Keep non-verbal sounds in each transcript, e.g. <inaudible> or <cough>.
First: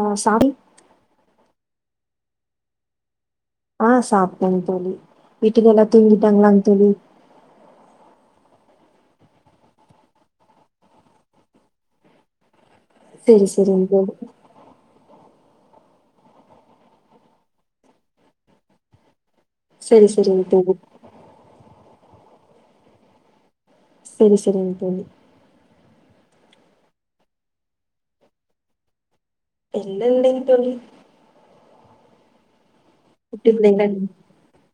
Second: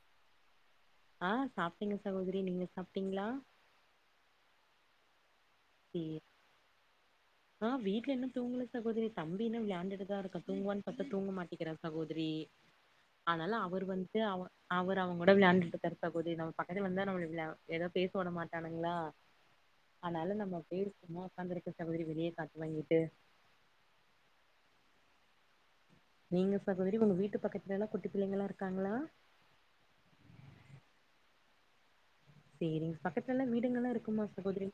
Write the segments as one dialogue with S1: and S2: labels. S1: ஓ சாமி
S2: ஆங் சாப்ட்டேங்க சகோதரி நீங்க சாப்ட்டீங்களா
S1: ஆ சாப்பிட்டேன்னு தோழி வீட்டுல எல்லாரு தூங்கிட்டாங்களாங்க தோழி
S2: ஆங் வீட்டுல இன்னு தூங்கல சகோதரி தம்பி இன்னு விளயாண்டுட்டுதா இருக்கான் தூங்குவான்னு பாத்தா தூங்கமாட்டேங்குறா சகோதரி
S1: செரி
S2: ஆனால
S1: செரிங்
S2: அவர்
S1: தோழி
S2: வந்துட்டு அவ அவரு அவே கூட விளாண்டுட்டு இருக்காரு சகோதரி நம்ம பக்கத்துல வந்தா நம்ம விளா ஏதாவது பேச விட மாட்டானுங்களா
S1: செரி
S2: ஆனால
S1: செரிங்
S2: நம்ம
S1: தோழி
S2: போயிருக்கோமோ உக்காந்து இருக்க சகோதரி வெளியே காத்து வாங்கிட்டு
S1: சரி சரிங்க தோழி
S2: நீங்க சகோதரி உங்க வீட்டு பக்கத்துல எல்லாம் குட்டி பிள்ளைங்களாம் இருக்காங்களா
S1: இல்ல இல்லேங்க தோழி
S2: சேரிங்க பக்கத்துலல்லா வீடுங்க எல்லா இருக்குமா சகோதரி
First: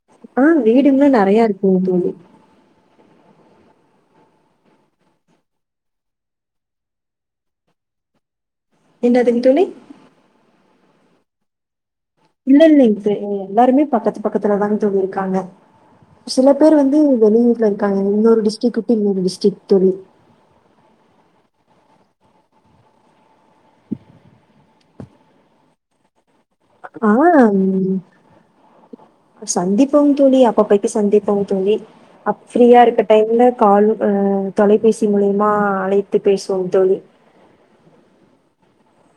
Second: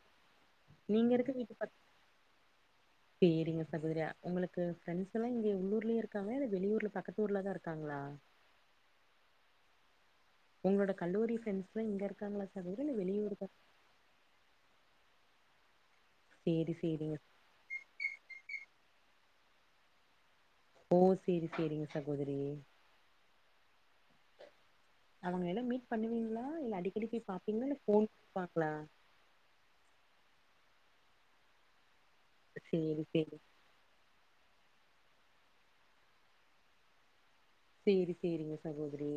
S1: ஆங்
S2: நீங்க
S1: வீடுங்கல்லா
S2: இருக்க
S1: நெறைய
S2: வீட்டு பக்
S1: இருக்கும்ங்க தோழி
S2: சேரிங்க சகோதரி ஒங்களுக்கு ஃப்ரெண்ட்ஸ் எல்லாம் இங்க உள்ளூர்லயே இருக்காங்களா இல்ல வெளியூர்ல பக்கத்துஊர்ல தா இருக்காங்களா
S1: என்னாதுங் தோழி
S2: உங்களோட கல்லூரி ஃப்ரெண்ட்ஸ் ஃப்ரென் இங்க இருக்காங்களா
S1: இல்ல
S2: சகோதரி
S1: இல்லைங்க
S2: வெளியூருக்கா
S1: எல்லாருமே பக்கத்து பக்கத்துலதாங்க தோழியிருக்காங்க சில
S2: சேரி
S1: பேரு வந்து
S2: சேரிங்க
S1: வெளியூர்ல இருக்காங்க இன்னொரு டிஸ்டிக்கு விட்டு இன்னொரு டிஸ்டிக் தொழி
S2: ஓ சேரி சேரிங்க சகோதரி அவங்க எல்லா மீட் பண்ணுவீங்களா இல்ல
S1: ஆ
S2: அடிக்கடி போய் பாப்பீங்களா இல்ல
S1: ம்
S2: ஃபோன் பாக்கலா
S1: சந்திப்போங் தோழி அப்பப்பைகி சந்திப்போங் தோழி அப் ஃப்ரீயா இருக்க
S2: சேரி சேரி
S1: டைம்ல காலு அ தொலைபேசி மூலியமா அழைத்து பேசுவோ தோழி
S2: சேரி சேரிங்க சகோதரி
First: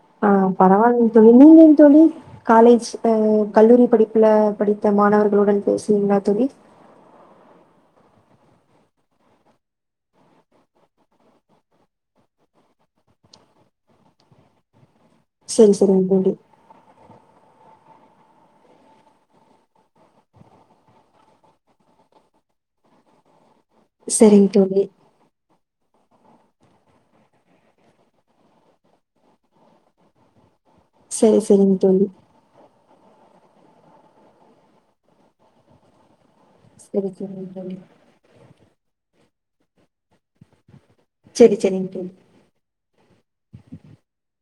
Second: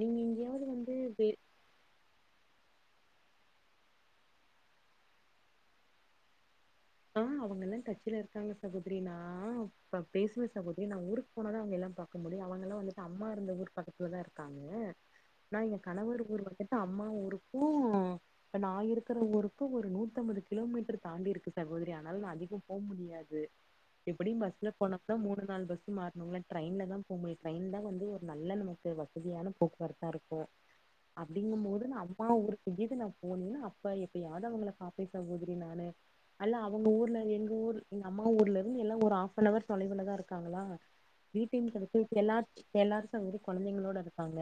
S2: நீங்க
S1: ஆ
S2: எங்கேயாவது வந்து
S1: பரவாயில்லங்
S2: வே
S1: தோழி நீங்கங் தோழி காலேஜ் அ கல்லூரி படிப்புல படித்த மாணவர்களுடன் பேசுவீங்களா தோழி
S2: ஆங் அவங்கல்லா டச்சுல இருக்காங்க சகோதரி நா பேசுவேன் சகோதரி நா ஊருக்கு போனாதா அவங்க எல்லாம் பாக்க முடியும் அவங்க எல்லாம் வந்துட்டு அம்மா இருந்த ஊர் பக்கத்துலதா இருக்காங்க நா
S1: சரி
S2: இங்க
S1: சரிங்க
S2: கணவர்
S1: தோழி.
S2: ஊர் வந்தே சா அம்மா ஊருக்கும் இப்ப நான் இருக்கிற ஊருக்கும் ஒரு நூத்தம்பது கிலோமீட்டர் தாண்டிருக்கு சகோதரி ஆனாலும் நா அதிகோ போ முடியாது எப்படியும்
S1: சரிங்க
S2: பஸ்ல
S1: தோழி.
S2: போனா அதா மூணு நாலு பஸ்ஸு மாறனும்ங்கள ட்ரெயின்லதான் போ முடியும் ட்ரெயின்தான் வந்து ஒரு நல்ல நமக்கு வசதியான போக்குவரத்தாருக்கும்
S1: <unintelligible>
S2: அப்படிங்கும்
S1: சரிங்க
S2: போது நா
S1: தோழி.
S2: அம்மா ஊருக் இங்கிது நா போனேன் அப்ப எப்ப யாவது அவங்கள பாப்பே சகோதரி நானு அல்லாம் அவுங்க
S1: சரி
S2: ஊர்ல
S1: சரிங்க
S2: எங்க
S1: தோழி.
S2: ஊர் எங்க அம்மா ஊர்ல இருந்து எல்லாம் ஒரு ஃஆப் நவர் தொலவிலதா இருக்காங்களா
S1: சரி சரிங்க
S2: வீட்டயும்
S1: தோழி.
S2: எல்லா <unintelligible> எல்லாரும் சகோதரி கொழந்தைங்களோட இருப்பாங்க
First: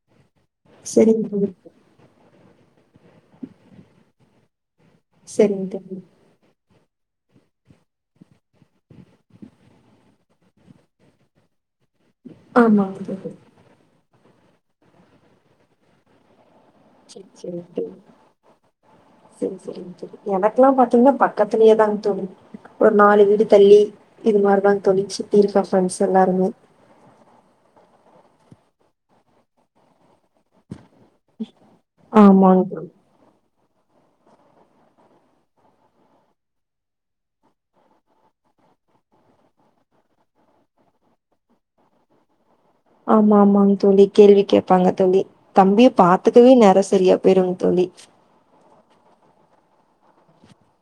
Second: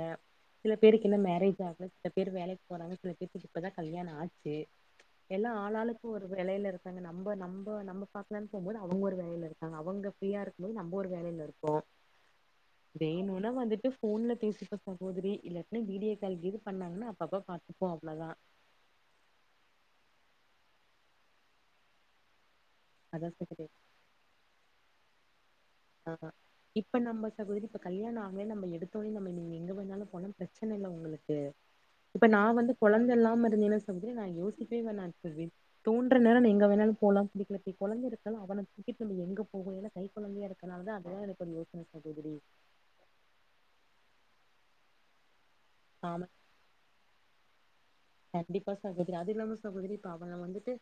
S2: சில பேருக்கு இன்னு
S1: சரிங்க தோழி.
S2: மேரேஜ் ஆகல சில பேரு வேலைக்கு போறாங்க சில பேத்துக்கு இப்பதா கல்யாணம் ஆச்சு எல்லா
S1: சரிங்க தோழி.
S2: ஆளாளுக்கும் ஒரு வேலைல இருக் தாங்க நம் நம்ம நம்ம பாக்கலானு போம்போது அவங்க ஒரு வேலைய இருக்காங்க அவங்க ஃப்ரியா இருக்கும்போது நம்ம ஒரு வேலையில இருப்போ
S1: ஆமாங்க தோழி.
S2: வேணுனுனா வந்துட்டு போன்ல பேசிப்ப சகோதரி இல்லாட்னா வீடியோ கால் ஏது பண்ணாங்கன்னா
S1: சரி
S2: அப்ப பாத்துப்போ அவ்ளோதா
S1: சேரி சேரி சேரிங்க தோழி எனக்குல்லா பாத்திங்னா பக்கத்துலேயேதாங் தோழி ஒரு நாலு
S2: அதான்
S1: வீடு
S2: சகோதரி
S1: தள்ளி இது மாரிதான்ங் தோழி சுத்தி இருக்க ஃப்ரெண்ட்ஸ்
S2: ஆஹ்
S1: எல்லாருமே
S2: இப்ப நம்ப சகோதரி இப்ப கல்யாணோ ஆகவே நம்ப எடுத்தோனையு நம்ப நீங்க எங்க வேணாலு போலா பிரச்சன இல்ல உங்களுக் இப்ப நா
S1: ஆமாங்க
S2: வந்து
S1: தோழி.
S2: கொழந்த இல்லாம இருந்தேன்ன சகோதரி நா யோசிக்கவே வேணா இப்பவே தோன்ற நேரோ நா எங்க வேணாலு போலா அப்படியே கெளம்பி கொழந்த இருக்க அவன துக்கிட்டு எங்க போக ஏன கை கொழந்தைய இருக் அதனாலதா அதெல்லா எனக்கு ஒரு யோசனைய இருக்குதடி
S1: ஆமா ஆமா தோழி கேள்வி கேட்பாங்க தோழி தம்பிய
S2: ஆமா
S1: பாத்துக்கவே நேரோ சரியா பெருந் தோழி
S2: கண்டிப்பா சகோதரி அது இல்லாம சகோதரி இப்ப அவங்க வந்துட்டு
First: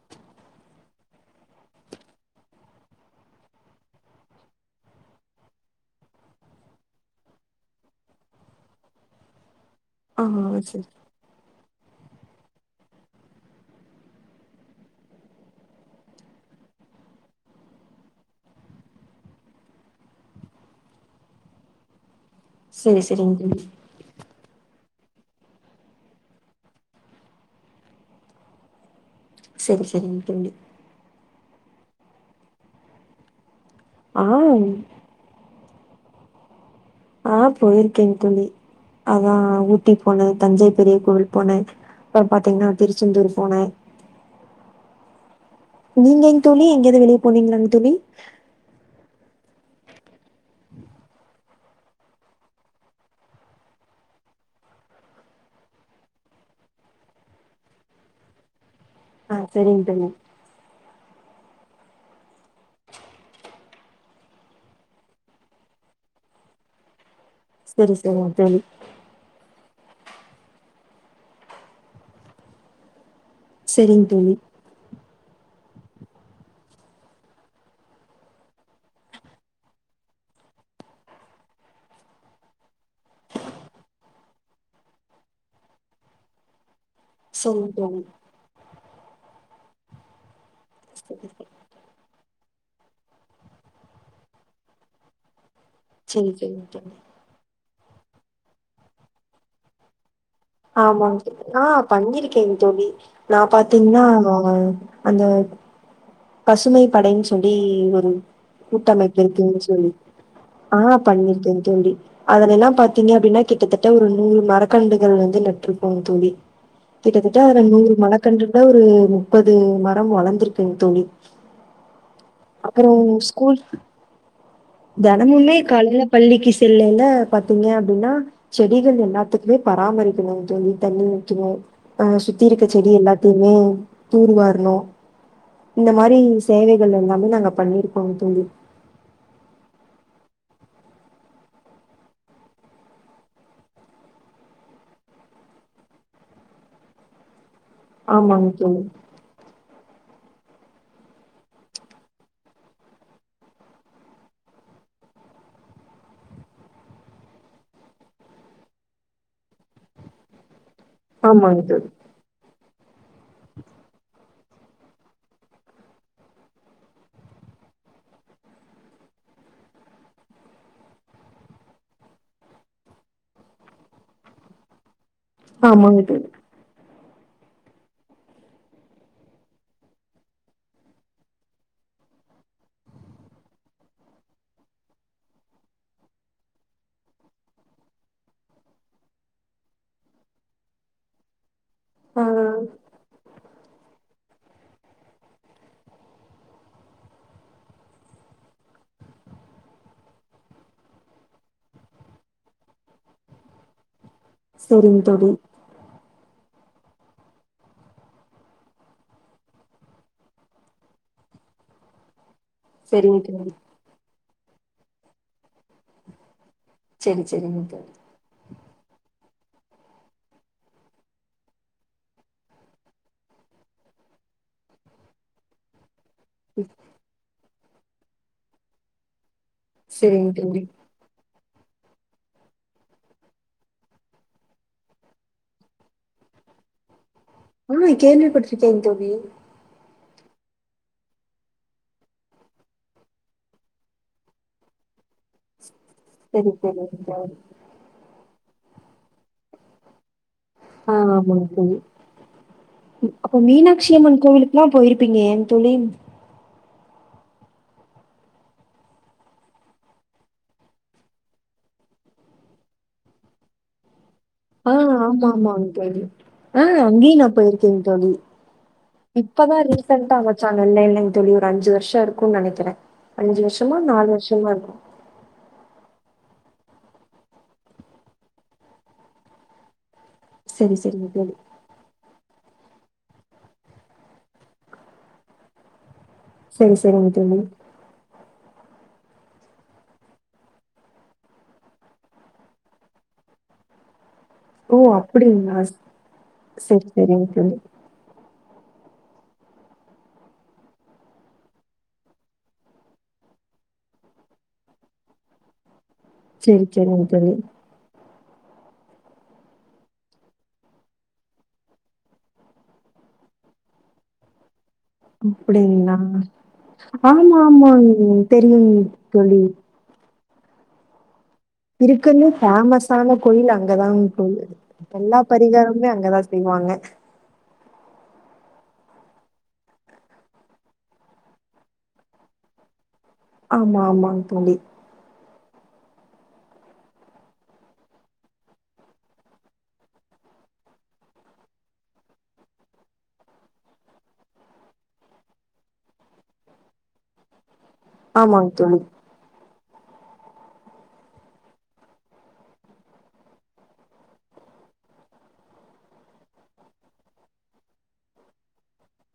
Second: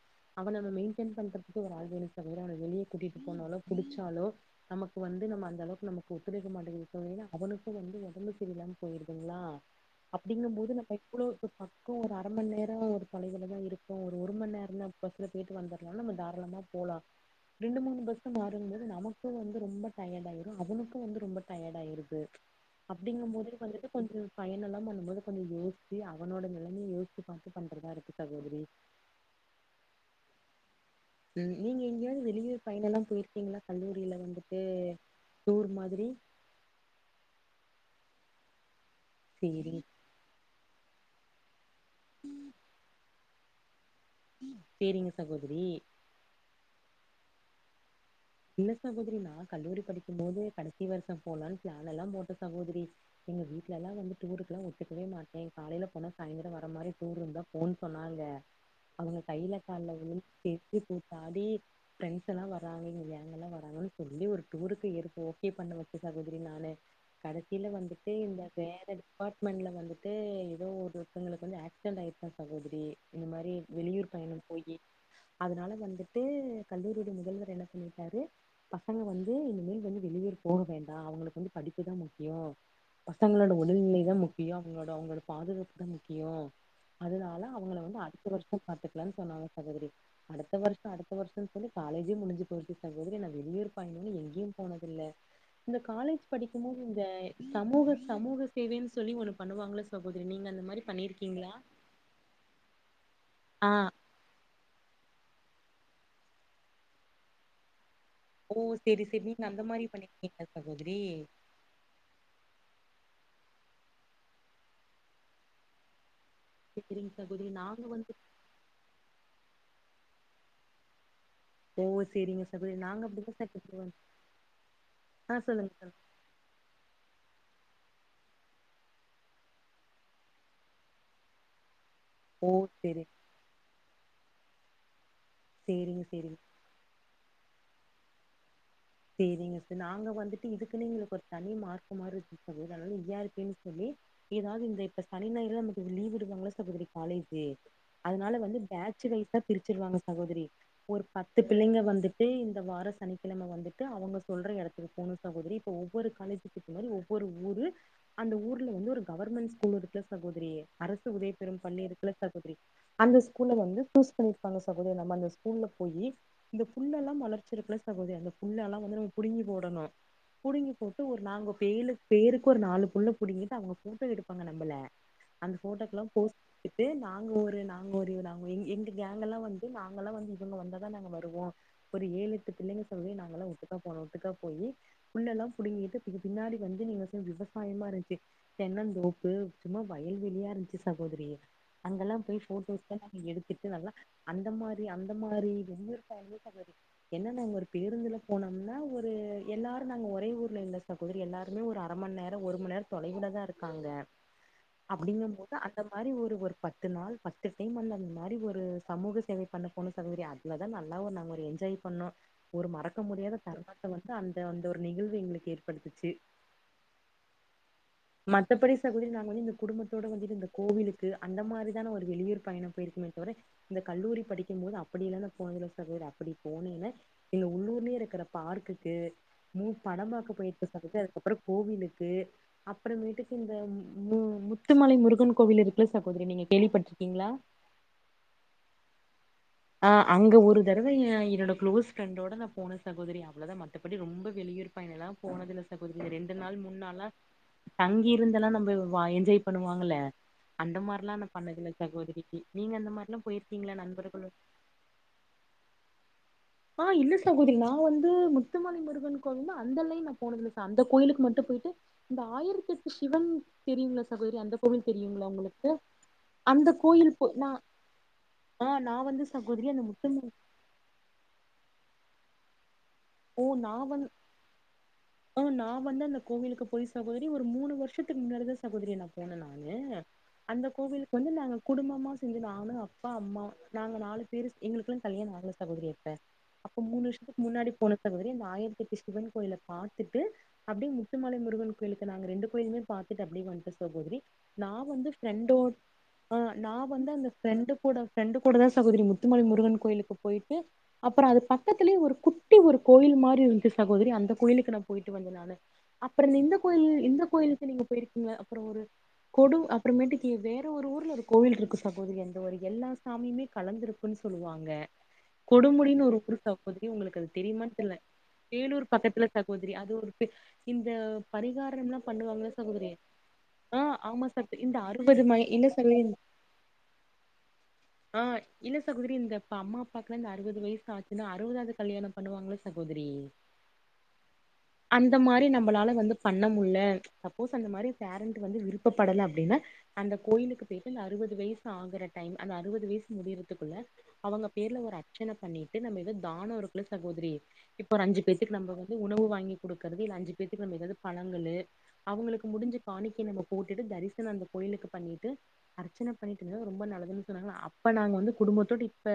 S2: அவன நா மெயின்டெயின் பண்றதுக்கு ஒரு ஆள் வேணு சகோதரி அவன வெளிய கூட்டிட்டு போனாலோ புடிச்சாலோ நமக்கு வந்து நம்ம அந்த அளவுக்கு நமக்கு ஒத்துழைக்க மாட்டேங்குது தோழி அவனுக்கு வந்து ஒடம்பு சரியிலாம பொயிருதுங்ளா
S1: ஆ
S2: அப்டிங்குபோது
S1: சரி
S2: <unintelligible> க்கு ஒரு அர மண் நேரோ ஒரு தொலைவுலதா இருக்கோ ஒரு மண் நேரதா பஸ்ல பொய்ட்டு வந்தற்லா நம்ம தாராளமா போலா ரெண்டு மூணு பஸ்சு மாறுனும்போது நமக்கு வந்து ரொம்ப டயாடாயிரு அவனுக்கு வந்து ரொம்ப டயாடாயிருது
S1: சரி
S2: அப்டிங்கு
S1: சரிங்க
S2: போது
S1: தோழி
S2: வந்துட்டு கொஞ்ச பயனெல்லா பண்ணும்போது கொஞ்சோ யோசிச்சு அவனோட நிலைமைய யோசிச்சு பாத்து பண்றதா இருக்கு சகோதரி
S1: சேரி சேரிங்க தோழி
S2: ம் நீங்க எங்கயாது வெளியூர் பயணல்லா போயிருக்கீங்ளா கல்லூரில
S1: ஆ
S2: வந்துட்டு டூர் மாதிரி
S1: ஆ பொயிருக்கே தோழி அதா
S2: சேரி
S1: ஊட்டி போனே தஞ்சை பெரிய கோவில் போனே அப்றோ பாத்திங்ன்னா திருச்செந்தூர் போனே
S2: சேரிங்க சகோதரி
S1: நீங்கங் தோழி எங்கயாவது வெளிய போனீங்ளாங் தோழி
S2: இல்ல சகோதரி நா கல்லூரி படிக்கும் போது கடைசி வருஷோ போலானு பிளான் எல்லா போட்டே சகோதரி எங்க வீட்டுல எல்லா வந்து டூருக்கெல்லா ஒத்துக்கவே மாட்டே காலையில போனா சாய்ந்தரோ வர மாரி டூர் இருந்தா போன்னு சொன்னாங்க
S1: <inaudible>
S2: அவுங்க கையில
S1: சரிங்க
S2: கால்ல
S1: தோழி
S2: விழுந்து கெஞ்சி கூத்தாடி ஃப்ரெண்ட்ஸ் எல்லா வர்றாங்க இங்க ல்லா வராங்கன்னு சொல்லி ஒரு டூருக்கு இருபோ ஓகே பண்ண வச்சு சகோதரி நானு கடைசில
S1: சரி
S2: வந்துட்டு
S1: சரிங்க
S2: இந்த
S1: தோழி
S2: வேற அபார்ட்மெண்ட்ல வந்துட்டு ஏதோ ஒருத்தங்ளுக்கு வந்து ஆக்சிடென்ட் ஆயிருச்சா சகோதரி இந்த மாரி
S1: சரிங்க
S2: வெளியூர்
S1: தோழி
S2: பயணோ போயி அதனால வந்துட்டு கல்லூரியுடைய முதல்வர் என்ன பண்ணி தாரு பசங்க வந்து இனிமேல் வந்து வெளியூர் போக வேண்டா அவுங்களுக்கு வந்து படிப்புதா முக்யோ பசங்களோட உடல்நிலை தா முக்கியோ அவுங்களோட அவுங்களோட பாதுகாப்பு தா முக்கியோ அதனால
S1: சரிங்க
S2: அவங்கள வந்து
S1: தோழி
S2: அடுத்த வருஷோ பாத்துக்லானு சொன்னாங்க சகோதரி அடுத்த வருஷோ அடுத்த
S1: சரி சரி
S2: வருஷோனு சொல்லி காலேஜே முடிஞ்சு பொயிருச்சு சகோதரி நா வெளியூர் பயனனு எங்கேயு போனதுல்ல இந்த காலேஜ்
S1: சரி சரிங்க
S2: படிக்கும்போது
S1: தோழி
S2: இந்த சமூக சமூக சேவைன்னு சொல்லி ஒண்ணு பண்ணுவாங்கள சகோதரி நீங்க அந்த மாரி
S1: ஆமா
S2: பண்ணிருக்கீங்களா
S1: அ பண்ணிருக்கே தோழி நா
S2: ஆ
S1: பாத்திங்ன்னா அந்த பசுமை படைன்னு சொல்லி ஒரு
S2: ஓ செரி
S1: கூட்டமைப்பு
S2: செரி நீங்க
S1: இருக்கேன்னு
S2: அந்த மாரி
S1: சொல்லி
S2: பண்ணிருக்கீங்களா
S1: அ
S2: சகோதரி
S1: பண்ணிருக்கே தோழி அதுலலெல்லா பாத்தீங்க அப்டின்னா கிட்டத்தட்ட ஒரு நூறு மரக்கண்டுகள் வந்து நட்டுருப்போ தோழி
S2: செரிங்க
S1: கிட்டத்தட்ட
S2: சகோதரி
S1: ஒரு
S2: நாங்க
S1: நூறு
S2: வந்து
S1: மர கன்றுள்ள ஒரு முப்பது மரோ வளர்ந்ருக்கு தோழி
S2: ஓ சேரிங்க
S1: அப்புறோ ஸ்கூல்
S2: ஆ
S1: தினமுமே
S2: சொல்லுங்க
S1: காலையில
S2: சொல்லுங்க
S1: பள்ளிக்கு செல்லல்ல பாத்தீங்க அப்டினா செடிகள் எல்லாத்துக்குமே பராமரிக்கணுந் தோழி தண்ணி ஊத்தணு அ சுத்தி
S2: ஓ
S1: இருக்க செடி
S2: செரி
S1: எல்லாத்தையுமே தூர்வாரணு இந்த
S2: சேரிங்க
S1: மாரி
S2: சேரிங்க
S1: சேவைகள் எல்லாமே நாங்க பண்ணிருக்கோங் தோழி
S2: சேரிங்க சே நாங்க வந்துட்டு இதுக்குன்னே எங்களுக்கு ஒரு தனி மார்க்கு மாரி இ ஆர் பின் சொல்லி எதாவது இந்த இப்ப சனி ஞாயிறுல நமக்கு லீவ் விடுவாங்கள்ள சகோதிரி காலேஜ் அதனால
S1: ஆமாங்
S2: வந்து
S1: தோழி
S2: பேட்சு வைய்ஸா பிரிச்சிருவாங்க சகோதரி ஒரு பத்து பிள்ளைங்க வந்துட்டு இந்த வார சனிக்கிழம வந்து ட்டு அவுங்க சொல்ற எடத்துக்கு போகுனு சகோதரி இப்ப ஒவ்வொரு காலேஜிக்கு பின்னாடி ஒவ்வொரு ஊரு அந்த ஊர்ல வந்து ஒரு கவர்மெண்ட் ஸ்கூல் இருக்கல்ல சகோதரி அரசு உதவி
S1: ஆமாங்
S2: பெறும் பள்ளி
S1: தோழி
S2: இருக்கல்ல சகோதரி அந்த ஸ்கூல்ல வந்து சூஸ் பண்ணிருக்காங்க சகோதரி நம்ம அந்த ஸ்கூல்ல போயி அந்த புல் எல்லா மொளச்சிருக்கல்ல சகோதிரி அந்த புல் எல்லா வந்து நம்ம புடுங்கி போடணு புடுங்கி போட்டு ஒரு நாங்க பேழு பேருக்கு ஒரு நாலு புல்ல புடிங்கிட்டு அவுங்க போட்டோ எடுப்பாங்க நம்மள அந்த
S1: ஆமாங்
S2: ஃபோட்டோகெல்லா
S1: தோழி
S2: போஸ் த்து நாங்க ஒரு நாங்க ஒரு நாங்க எங் எங்க கேங்கெல்லா வந்து நாங்க எல்லா வந்து இவுங்க வந்தாதா நாங்க வருவோ ஒரு ஏழு எட்டு பிள்ளைங்க தோழி நாங்க எல்லா ஒட்டுக்கா போனோ ஓட்டுக்கா போயி புல்லெல்லா புடுங்கிட்டு இதுக்கு பின்னாடி வந்து நீங்க செ விவசாயமா இருஞ்ச்சு தென்னந்தோப்பு சும்மா வயல் வெளியா இருந்துச்சு சகோதரி அங்கெல்லா
S1: ஆ
S2: போய் ஃபோட்டோஸ்தான் நாங்க எடுத்துட்டு நல்லா அந்த மாரி அந்த மாரி ஒவ்வொரு ஃபேமிலிக்கு இருக்க என்ன நாங்க ஒரு பேருந்துல போனம்னா ஒரு எல்லாரு நாங்க ஒரே ஊர்ல இல்ல சகோதரி எல்லாருமே ஒரு அர மண்நேரோ ஒரு மண்நேரோ தொலைவிலதா இருக்காங்க
S1: சரிங் தோழி
S2: அப்டிங்கும்போது அந்த மாரி ஒரு ஒரு பத்து நாள் பத்து டைம் அந்த அந்த மாரி ஒரு சமூக சேவை பண்ண போன சகோதரி அங்தா நல்லாவு நாங்க ஒரு என்ஜாய் பண்ணோ ஒரு ம றக்க
S1: செரிங்க
S2: முடியாத
S1: தோழி
S2: தருனத்த வந்து அந்த அந்த ஒரு நிகழ்வு எங்களுக்கு ஏற்படுத்துச்சு
S1: சேரி சேரிங்க தோழி
S2: மத்தபடி சகோதரி நாங்க வந்து இந்த குடும்பத்தோட வந்துட்டு இந்த கோவிலுக்கு அந்த மாரிதான ஒரு வெளியூர் பயணம் போயிருக்குமே தவிர இந்த கல்லூரி படிக்கும்போது அப்டியல்லா நா போனதில்ல சகோதரி அப்டி போனீனா இல்ல உள் ஊருலயே இருக்கிற பார்க்குக்கு மூ படம்
S1: செரிங்க
S2: பாக்க போய்
S1: தோழி
S2: இருக்கேன் சகோதரி‍ அதுக்கப்பறோ கோவிலுக்கு அப்பறம் மேட்டுக்கு இந்த ம் முத்துமலை முருகன் கோவில் இருக்கல்ல சகோதரி நீங்க கேள்வி பட்டிருக்கீங்ளா
S1: ம் கேள்வி பட்டிருக்கேன் தோழி
S2: அ அங்க ஒரு தரவ என் என்னோட குளோஸ் ஃப்ரெண்டோட நா போன சகோதரி அவ்ளதா மத்தபடி ரொம்ப வெளியூர் பயண எல்லா போனதில்ல சகோதரி ரெண்டு
S1: செரி
S2: நாள் மூண்
S1: செரிங்க
S2: நாள்லா
S1: தோழி
S2: தங்கியிருந்து எல்லா நம்ம வா என்ஜாய் பண்ணு வாங்கல்ல அந்த
S1: ஆ
S2: மாரில்லா நா
S1: ஆமாங்க
S2: பண்ணதில்ல
S1: தோழி
S2: சகோதரிக்கு நீங்க அந்த மாரி எல்லா போயிருக்கீங்ளா நண்பர்களோ
S1: எல்லா போயிருப்பீங்க ஏன் தோழி
S2: ஆ இல்ல சாகோதரி நா வந்து முத்துமலை முருகன் கோவில்ல அந்த லைன் நா போனதில்லை ச அந்த கோயிலுக்கு மட்டு போயிட்டு இந்த ஆயிரத்தெட்டு சிவன் தெரியுங்ளா சகோதரி அந்த
S1: ஆ
S2: கோவில்
S1: ஆமா
S2: தெரியுங்ளா
S1: ஆமாங்க
S2: உங்களுக்கு
S1: தோழி ஆ
S2: அந்த கோயில்
S1: அங்கேயு
S2: போய் நா
S1: போயிருக்கேங் தோழி
S2: ஆ நா வந்து சகோதரி அந்த முத்து மல
S1: நல்லா இல்லைங் தோழி ஒரு அஞ்சு வருஷோ இருக்குன்னு நெனைக்கிற
S2: ஒ நா வந் அ நா வந்து அந்த கோவிலுக்கு போய் சகோதரி ஒரு மூணு வருஷத்துக்கு முன்னாடிதா சகோதரி நா போன நானு அந்த
S1: செரி செரிங்க
S2: கோவிலுக்கு வந்து
S1: தோழி
S2: நாங்க குடும்பமா செஞ்சு நானு அப்பா அம்மா நாங்க நாலு பேரு எங்களுக்கு இன்னு கல்யாணோ ஆகல சகோதரி இப்ப
S1: செரி
S2: அப்ப மூணு
S1: செரிங்க தோழி
S2: வருஷத்துக்கு முன்னாடி போனே சகோதரி இந்த ஆயிரத்தெட்டு சிவன் கோயில பாத்துட்டு அப்டிங் முத்துமலை முருகன் கோயிலுக்கு நாங்க ரெண்டு கோயிலுமே பாத்துட்டு அப்டியே வந்துட்டோ சகோதரி நா
S1: ஓ
S2: வந்து
S1: அப்டிங்களா
S2: ஃப்ரெண்டோட ஆ நா
S1: செரி
S2: வந்து
S1: செரிங்க
S2: அந்த
S1: தோழி
S2: ஃப்ரெண்டு கூட ஃப்ரெண்ட்டு கூட தா சகோதரி முத்துமலை முருகன் கோயிலுக்கு பொயிட்டு அப்பறோ அது பக்கத்துலயே ஒரு குட்டி ஒரு கோயில் மாரி இருந்துச்சு சகோதரி அந்த கோயிலுக்கு நா பொயிட்டு வந்தே நானு அப்பறோ இந்த
S1: செரி
S2: கோயில்
S1: செரிங்க
S2: இந்த
S1: தோழி
S2: கோயிலு தே நீங்க போயிருக்கீங்களா அப்பறோ ஒரு கொடு அப்பறமேட்டிக்கி வேற ஒரு ஊர்ல ஒரு கோவில்ருக்கு சகோதரி அந்த ஒரு எல்லா சாமியுமே கலந்துருக் ஒன் சொல்லுவாங்க
S1: அப்டிங்களா
S2: கொடுமுடினு ஒரு புது சகோதரி உங்களுக்கு அது
S1: ஆமா
S2: தெரியுமான்
S1: ஆமாங்க தெரியுங்க
S2: வேலூர் பக்கத்துல
S1: தோழி
S2: சகோதரி அது ஒரு பிக் இந்த பரிகாரம்லா
S1: இருக்கற்லையு
S2: பண்ணுவாங்கல்ல சகோதரி
S1: ஃபேமஸான கோயில் அங்க
S2: ஆ
S1: தா
S2: ஆமா
S1: தோழி
S2: சகோ இந்த
S1: எல்லா
S2: அறுபது மலை இல்ல
S1: பரிகாரமுமே
S2: சகோதரி
S1: அங்க தா செய்வாங்க
S2: ஆ இல்ல சகோதரி இந்த ப அம்மா அப்பாக்குலா இந்த அறுவது வய்சு ஆச்சுன்னா அறுவதாவது கல்யாணம் பண்ணுவாங்கல சகோதரி
S1: ஆமா ஆமாங்க தோழி
S2: அந்த மாரி நம்பளால வந்து பண்ணமுல்ல சப்போஸ் அந்த மாரி பேரண்ட்டு வந்து விருப்பப்படல அப்டின்னா அந்த கோயிலுக்கு பொயிட்டு இந்த அறுவது வயசு ஆகுற டைம் அந்த அறுவது வயசு முடியறதுக்குள்ள அவுங்க பேர்ல ஒரு அர்ச்சன பண்ணீட்டு நம்ம எதோ தானோ இருக்குல சகோதரி இப்போ ஒரு அஞ்சு
S1: ஆமாங்
S2: பேத்துக்கு நம்ம
S1: தோழி
S2: வந்து உணவு வாங்கி குடுக்குறது இல்ல அஞ்சு பேத்துக்கு நம்ம எதாவது பழங்களு அவுங்களுக்கு முடிஞ்ச காணிக்கைய நம்ம போட்டுட்டு தரிசனோ அந்த கோயிலுக்கு பண்ணீட்டு அர்ச்சன பண்ணிட்ருந்தது ரொம்ப நல்லதுன்னு சொன்னாங்களா அப்ப நாங்க வந்து குடும்பத்தோட இப்ப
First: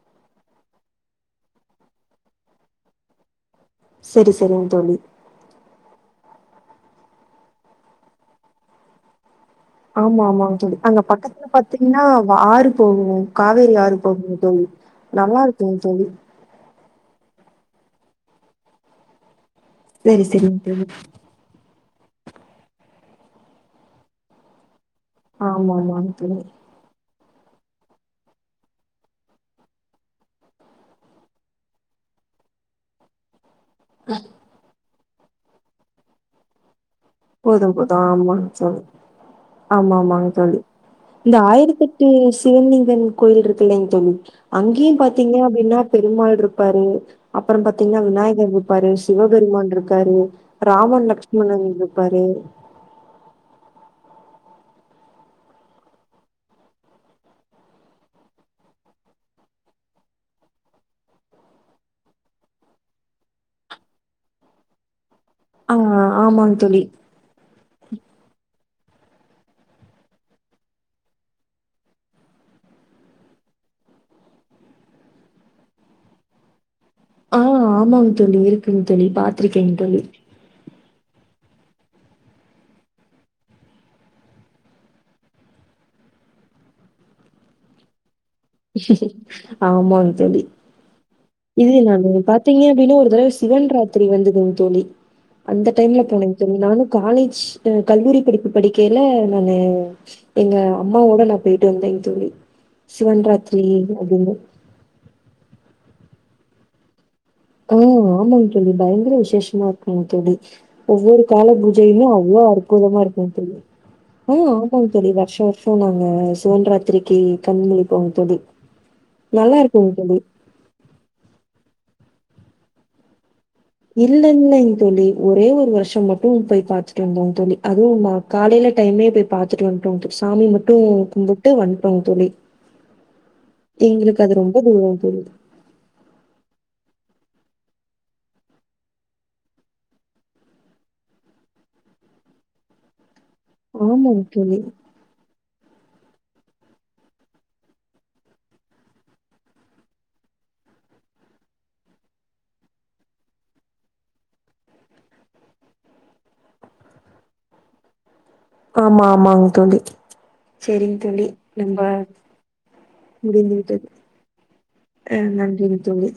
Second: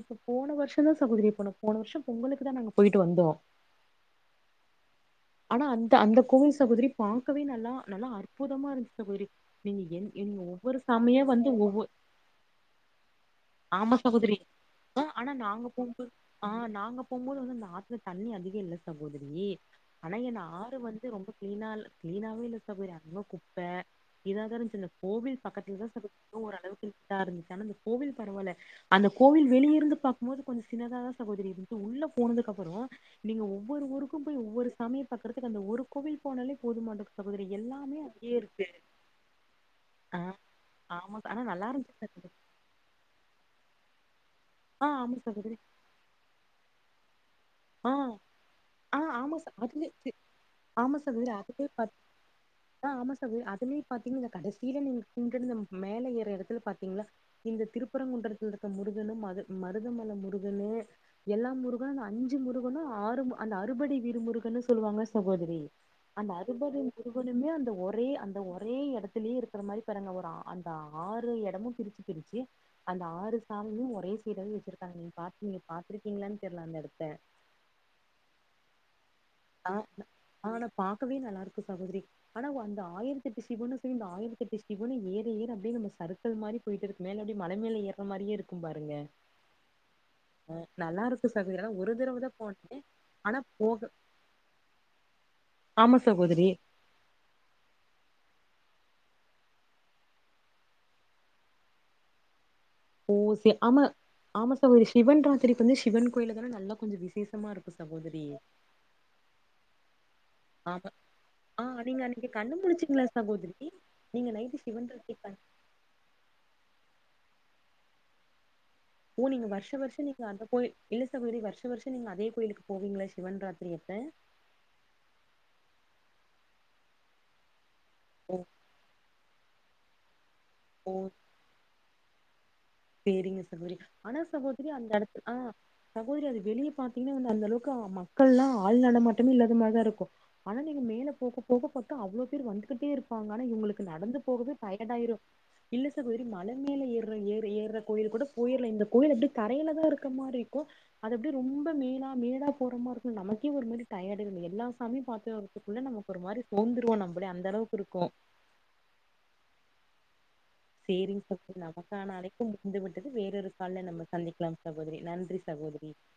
S2: இப்போ போன வருஷந்தா சகோதரி போனோ போன வர்ஷோ பொங்களுக்கு தா நாங்க பொயிட்டு வந்தோ
S1: செரி செரிங் தோழி
S2: ஆனா அந்த அந்த கோவில் சகோதரி பாக்கவே நல்லா நல்லா அற்புதமா இருந்துச்சு சகோதரி நீங்க என்
S1: ஆமா
S2: நீங்க
S1: ஆமாங்க தோழி
S2: ஒவ்வொரு
S1: அங்க
S2: சாமியா
S1: பக்கத்துல
S2: வந்து ஒவ்வொ
S1: பாத்தீங்னா வா ஆறு போகு காவேரி
S2: ஆமா
S1: ஆறு
S2: சகோதரி
S1: போகுதுங்க தோழி
S2: ஆ ஆனா
S1: நல்லா
S2: நாங்க
S1: இருக்குங்க தோழி
S2: போம்போது ஆ நாங்க போம்போது வந்து அந்த ஆத்துல தண்ணி அதிகோ இல்ல சகோதரி ஆனா
S1: செரி
S2: என்ன
S1: செரிங்
S2: ஆறு
S1: தோழி
S2: வந்து ரொம்ப க்ளீனா இல் க்ளீனாவே இல்ல சகோதரி அவ்ளோ குப்ப க்ளீனா தா இருந்துச்சு இந்த கோவில்
S1: ஆமா
S2: பக்கத்துல தா
S1: ஆமாங்
S2: சகோதரி
S1: தோழி
S2: எதோ ஒரு அளவுக்கு நீட்டா இருந்துச்சு ஆனா இந்த கோவில் பரவால்ல அந்த கோவில் வெளிய இருந்து பாக்கும்போது கொஞ்ச சின்னதா தா சகோதரி இருந்துச்சு உள்ள போனதுக்கு அப் வரு நீங்க ஒவ்வொரு ஊருக்கும போய் ஒவ்வொரு சாமிய பாக்கறதுக்கு அந்த ஒரு கோவில் போனாலே போதும் மாட்டுக்
S1: போதும் போதும் ஆமாங்க சொல்லு ஆமா
S2: ஆ
S1: ஆமாங்க
S2: ஆமா ச-
S1: இந்த
S2: ஆனா நல்லா இருந்துச்சு
S1: ஆயிரத்தெட்டு
S2: சகோதரி
S1: சிவலிங்கன் கோயில் இருக்குல்லேங் தோழி
S2: ஆ
S1: அங்கயு
S2: ஆமா
S1: பாத்தீங்க
S2: சகோதரி
S1: அப்டின்னா பெருமாள் இருப்பாரு அப்பறம்
S2: ஆ
S1: பாத்தீங்கன்னா விநாயகர் இருப்பாரு
S2: ஆ ஆமா ச
S1: சிவபெருமான்
S2: அதுல
S1: இருக்காரு ராமன் லக்ட்சுமணன் இருப்பாரு
S2: ஆ ஆமா சகோதரி அதுலயு பாத்தீங்ன்னா இந்த கடசீல நீங்க <unintelligible> மேல ஏற எடத்துல பாத்தீங்களா இந்த திருப்பரங்குன்றத்தில் இருக்க முருகனும் மது மருதமல முருகனு எல்லா முருகனு இந்த அஞ்சு முருகனு ஆறு அந்த அறுபடை வீடு முருகன்னு சொல்லுவாங்க சகோதரி ரி
S1: ஆ
S2: அந்த
S1: ஆமாங்க
S2: அறுபடை
S1: தோழி
S2: முரு எப்போதுமே அந்த ஒரே அந்த ஒரே எடத்துலயே இருக்குற மாரி பாருங்க ஒரு ஆ அந்த ஆறு எடமு பிரிச்சுட் திருச்சி அந்த ஆறு சாமியு ஒரே சைடு வந்து வச்சுருக்காங்க நீங்க பாத்தீங்க நீங்க பாத்துருக்கீங்களான்னு தெர்ல அந்த எடத்த
S1: ஆ ஆமாங் தோழி இருக்குங்க தோழி பாத்
S2: அ ஆனா பாக்கவே நல்லா இருக்கு சகோதரி ஆனா வொ அந்த ஆயிரத்தெட்டு சிவனு சேந்து ஆயிரத்தெட்டு சிவனு ஏற ஏற அப்டியே நம்ம சருக்கள் மாரி போய்ட்டுருக்கு மேல அப்டெ மல மேல ஏற மாரியே இருக்
S1: ஆமாங் தோழி
S2: நல்லா இருக்கு சக
S1: இது நானு பாத்திங்க அப்டினா ஒரு தடவ சிவன்
S2: போக
S1: ராத்ரி வந்ததுங் தோழி அந்த
S2: ஆமா
S1: டைம்ல போனேங்
S2: சகோதரி
S1: தோழி நானு காலேஜ் கல்லூரி படிப்பு படிக்கைல நானு எங்க அம்மாவோட நா பொய்ட்டு வந்தேங் தோழி சிவன் ராத்ரி அப்டின்னு
S2: ஒரு சிவன் ராத்ரிகு வந்து சிவன் கோயில்ல தான நல்லா கொஞ்ச விசேஷ
S1: ம் ஆமாங் தோழி பயங்கர விசேஷமா இருக்கு தோழி
S2: ஆமா
S1: ஒவ்வொரு கால
S2: ஆ நீங்க
S1: பூஜையிலு
S2: அன்னைக்கு
S1: அவ்ளோ
S2: கண்ணு
S1: அற் புதமா
S2: முழிச்சீங்களா
S1: இருக்கு தோழி
S2: சகோதரி நீங்க
S1: அ
S2: நைட்டு
S1: ஆமாங்
S2: சிவன்
S1: தோழி
S2: ராத்திரி கண்
S1: வர்ஷோ வர் சோ நாங்க சிவன்ராத்ரிக்கு கண் முழிப்போங் தோழி
S2: ஓ நீங்க
S1: நல்லா
S2: வர்ஷ
S1: இருக்குங்க
S2: வர்ஷ
S1: தோழி.
S2: நீங்க அந்த கோய் இல்ல சகோதரி வர்ஷ வர்ஷ நீங்க அதே கோயிலுக்கு போவிங்ளா சிவன்ராத்
S1: இல்ல இல்லைங் தோழி ஒரே ஒரு வருஷம் மட்டு போய் பாத்துட்டு வந்தோங் தோழி அதுவு
S2: ஓ
S1: காலைல டைமே போய் பாத்துட்டு வந்துட்டோங் சாமி மட்டு
S2: ஓ
S1: கும்புட்டு வந்ட்டோங் தோழி
S2: சேரிங்க சகோதரி ஆனா
S1: எங்களுக்கு அது ரொம்ப
S2: சகோதிரி அந்த
S1: தூரம்
S2: எடத்
S1: தோழி.
S2: ஆ சகோதிரி அது வெளிய பாத்திங்னா வந்து அந்த அளவுக்கு மக்கள்லா ஆள் நடமாட்டமே இல்லாத மாரிதா இருக்கு ஆனா நீங்க மேல போக போகப்பாத்தா அவ்ளோ பேர் வந்துகிட்டே இருக் பாங்கான இவங்ளுக்கு நடந்து
S1: ஆமாங்க
S2: போகுது
S1: தோழி.
S2: டயட் ஆயிரு இல்ல சகோதரி மல மேல ஏற ஏ ஏறுற கோயில் கூட போயிர்ல இந்த கோயில் அப்டி தரைல தா இருக்க மாரி இருக்கு அது அப்டியே ரொம்ப மேலா மேலா போறமாரி இருக்கு நமக்கே ஒரு மாரி டயர்ட் இருந்து எல்லா சாமியு பாத்து வர்துக்குள்ள நம்ம ஒரு மாரி சோந்துருவோ நம்ளே அந்தளவுக்கு இருக்கு
S1: ஆமா ஆமாங் தோழி சரிங்க
S2: சேரிங்
S1: தோழி.
S2: சகோத்ரி
S1: நம்ப
S2: நமக்கான அழைப்பு முடிந்து விட்டது வேறொரு
S1: முடிந்து
S2: கால்ல
S1: விட்டது.
S2: நம்ம சந்திக்லாம் சகோதிரி
S1: அ
S2: நன்றி
S1: நன்றிங்க
S2: சகோதிரி
S1: தோழி.